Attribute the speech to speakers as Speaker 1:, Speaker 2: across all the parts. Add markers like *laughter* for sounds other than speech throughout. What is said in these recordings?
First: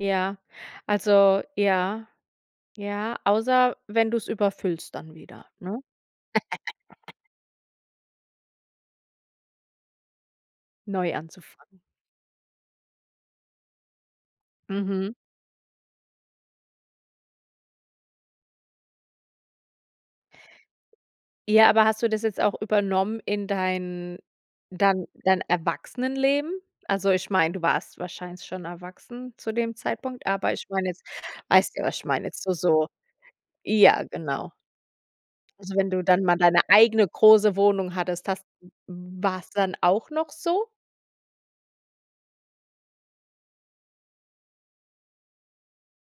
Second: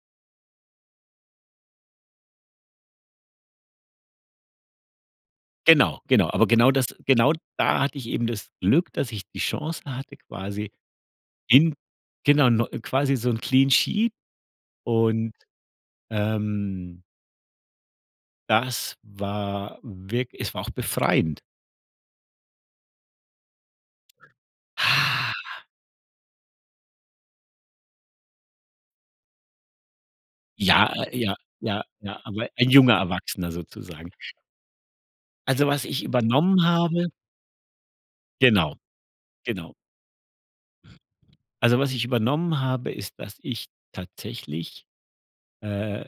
Speaker 1: Ja, also ja, ja, außer wenn du's überfüllst dann wieder, ne?
Speaker 2: Genau, genau. Aber genau das
Speaker 1: *chuckles*
Speaker 2: genau da hatte ich eben das Glück, dass ich die Chance hatte, quasi
Speaker 1: Neu
Speaker 2: in
Speaker 1: anzufangen.
Speaker 2: genau neu quasi so 'n clean sheet
Speaker 1: Mhm.
Speaker 2: und, ähm das war wirk es war auch befreiend.
Speaker 1: Ja, aber hast du das jetzt auch übernommen in dein dann
Speaker 2: Ha.
Speaker 1: dein Erwachsenenleben? Also, ich meine, du warst wahrscheinlich schon erwachsen zu dem Zeitpunkt, aber ich
Speaker 2: Ja
Speaker 1: meine jetzt
Speaker 2: äh, ja,
Speaker 1: weißt
Speaker 2: ja,
Speaker 1: ja, was ich
Speaker 2: ja,
Speaker 1: meine, jetzt
Speaker 2: aber
Speaker 1: so,
Speaker 2: ein
Speaker 1: so
Speaker 2: junger Erwachsener
Speaker 1: ja,
Speaker 2: sozusagen.
Speaker 1: genau.
Speaker 2: Also,
Speaker 1: Also,
Speaker 2: was
Speaker 1: wenn
Speaker 2: ich
Speaker 1: du dann mal deine
Speaker 2: übernommen habe
Speaker 1: eigene große Wohnung hattest, hast d
Speaker 2: Genau,
Speaker 1: war's
Speaker 2: genau.
Speaker 1: dann auch noch so?
Speaker 2: Also was ich übernommen habe, ist, dass ich tatsächlich, äh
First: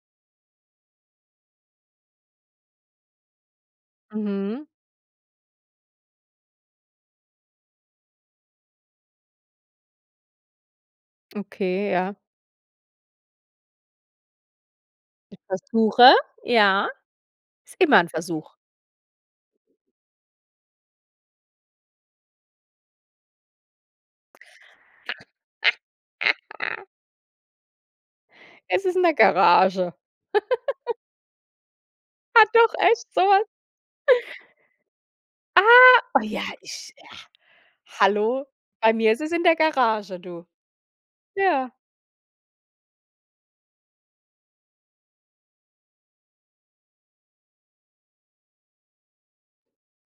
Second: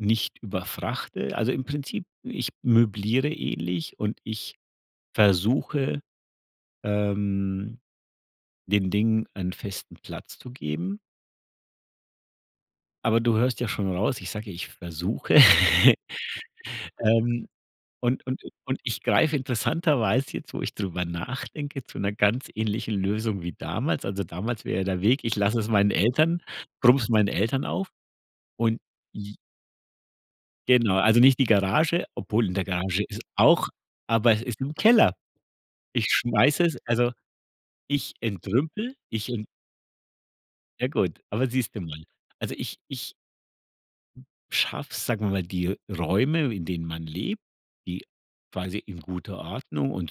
Speaker 2: nicht überfrachte. Also, im Prinzip: Ich möbliere ähnlich und ich
Speaker 1: Mhm.
Speaker 2: versuche, ähm, den Dingen einen festen Platz zu geben.
Speaker 1: Okay, ja.
Speaker 2: Aber du hörst ja schon raus, ich sage, ja, ich versuche,
Speaker 1: Ich
Speaker 2: *chuckles*
Speaker 1: versuche, ja.
Speaker 2: ähm,
Speaker 1: Ist immer 'n
Speaker 2: und und i
Speaker 1: Versuch.
Speaker 2: und ich greife interessanterweise jetzt, wo ich drüber nachdenke, zu 'ner ganz ähnlichen Lösung wie damals. Also, damals wäre der Weg, ich lasse es meinen Eltern
Speaker 1: *laughs*
Speaker 2: brumme es meinen Eltern auf und
Speaker 1: Es ist in 'ne
Speaker 2: j
Speaker 1: Garage. *giggles*
Speaker 2: Genau, also nicht die Garage, obwohl
Speaker 1: Hat
Speaker 2: in der
Speaker 1: doch
Speaker 2: Garage
Speaker 1: echt so
Speaker 2: ist
Speaker 1: was?
Speaker 2: auch
Speaker 1: *chuckles*
Speaker 2: aber es ist im Keller.
Speaker 1: Ah,
Speaker 2: Ich
Speaker 1: oh ja,
Speaker 2: schmeiße es
Speaker 1: ich
Speaker 2: also,
Speaker 1: ja.
Speaker 2: ich
Speaker 1: Hallo? Bei
Speaker 2: entrümple,
Speaker 1: mir ist
Speaker 2: ich
Speaker 1: es in
Speaker 2: ent
Speaker 1: der Garage, du.
Speaker 2: Ja gut, aber
Speaker 1: Ja.
Speaker 2: siehst du mal. Also ich ich schaffe es, sagen wir mal, die Räume, in denen man lebt, die quasi in guter Ordnung und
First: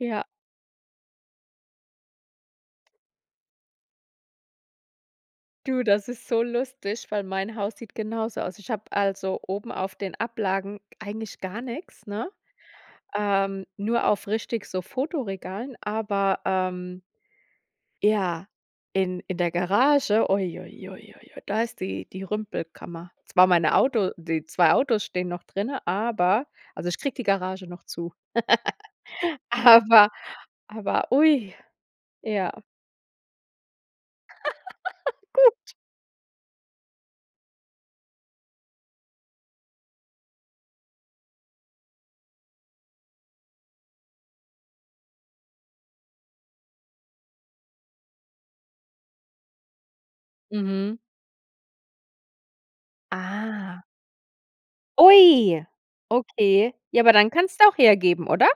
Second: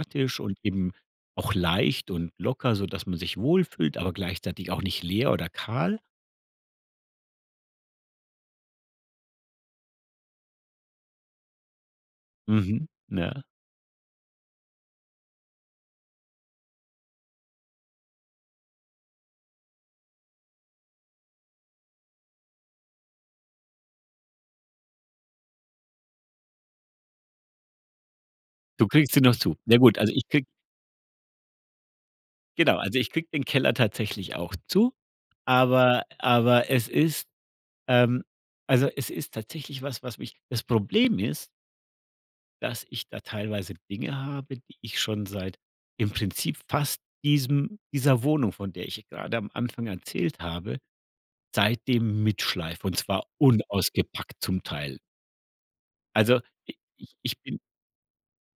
Speaker 1: Ja.
Speaker 2: und eben auch leicht und locker, sodass man sich wohlfühlt, aber gleichzeitig auch nicht leer oder
Speaker 1: Du,
Speaker 2: kahl
Speaker 1: das ist so lustig, weil mein Haus sieht genauso aus. Ich habe also oben auf den Ablagen g eigentlich gar nix, ne,
Speaker 2: Mhm. Ja.
Speaker 1: ähm, nur auf richtig so Fotoregalen, aber, ähm ja, in in der Garage, ui, ui, ui, ui, ui, da ist die die Rümpelkammer. Zwar meine Auto die 2 Autos stehen noch drinne, aber also ich kriege die Garage noch zu.
Speaker 2: Du kriegst sie noch
Speaker 1: *laughs*
Speaker 2: zu. Naja, gut,
Speaker 1: Aber
Speaker 2: also ich kriege
Speaker 1: aber ui, ja.
Speaker 2: Genau, also, ich kriege den Keller tatsächlich auch zu,
Speaker 1: *laughs* Gut.
Speaker 2: aber aber es ist, ähm also, es ist tatsächlich was, was mich das Problem ist dass ich da teilweise Dinge habe, die ich schon seit im Prinzip fast diesem dieser Wohnung, von der ich gerade am Anfang erzählt habe,
Speaker 1: Mhm.
Speaker 2: seitdem mitschleife und zwar
Speaker 1: Ah.
Speaker 2: unausgepackt zum Teil.
Speaker 1: Ui!
Speaker 2: Also i
Speaker 1: Okay. Ja, aber
Speaker 2: ich
Speaker 1: dann
Speaker 2: ich bin
Speaker 1: kannst auch hergeben, oder?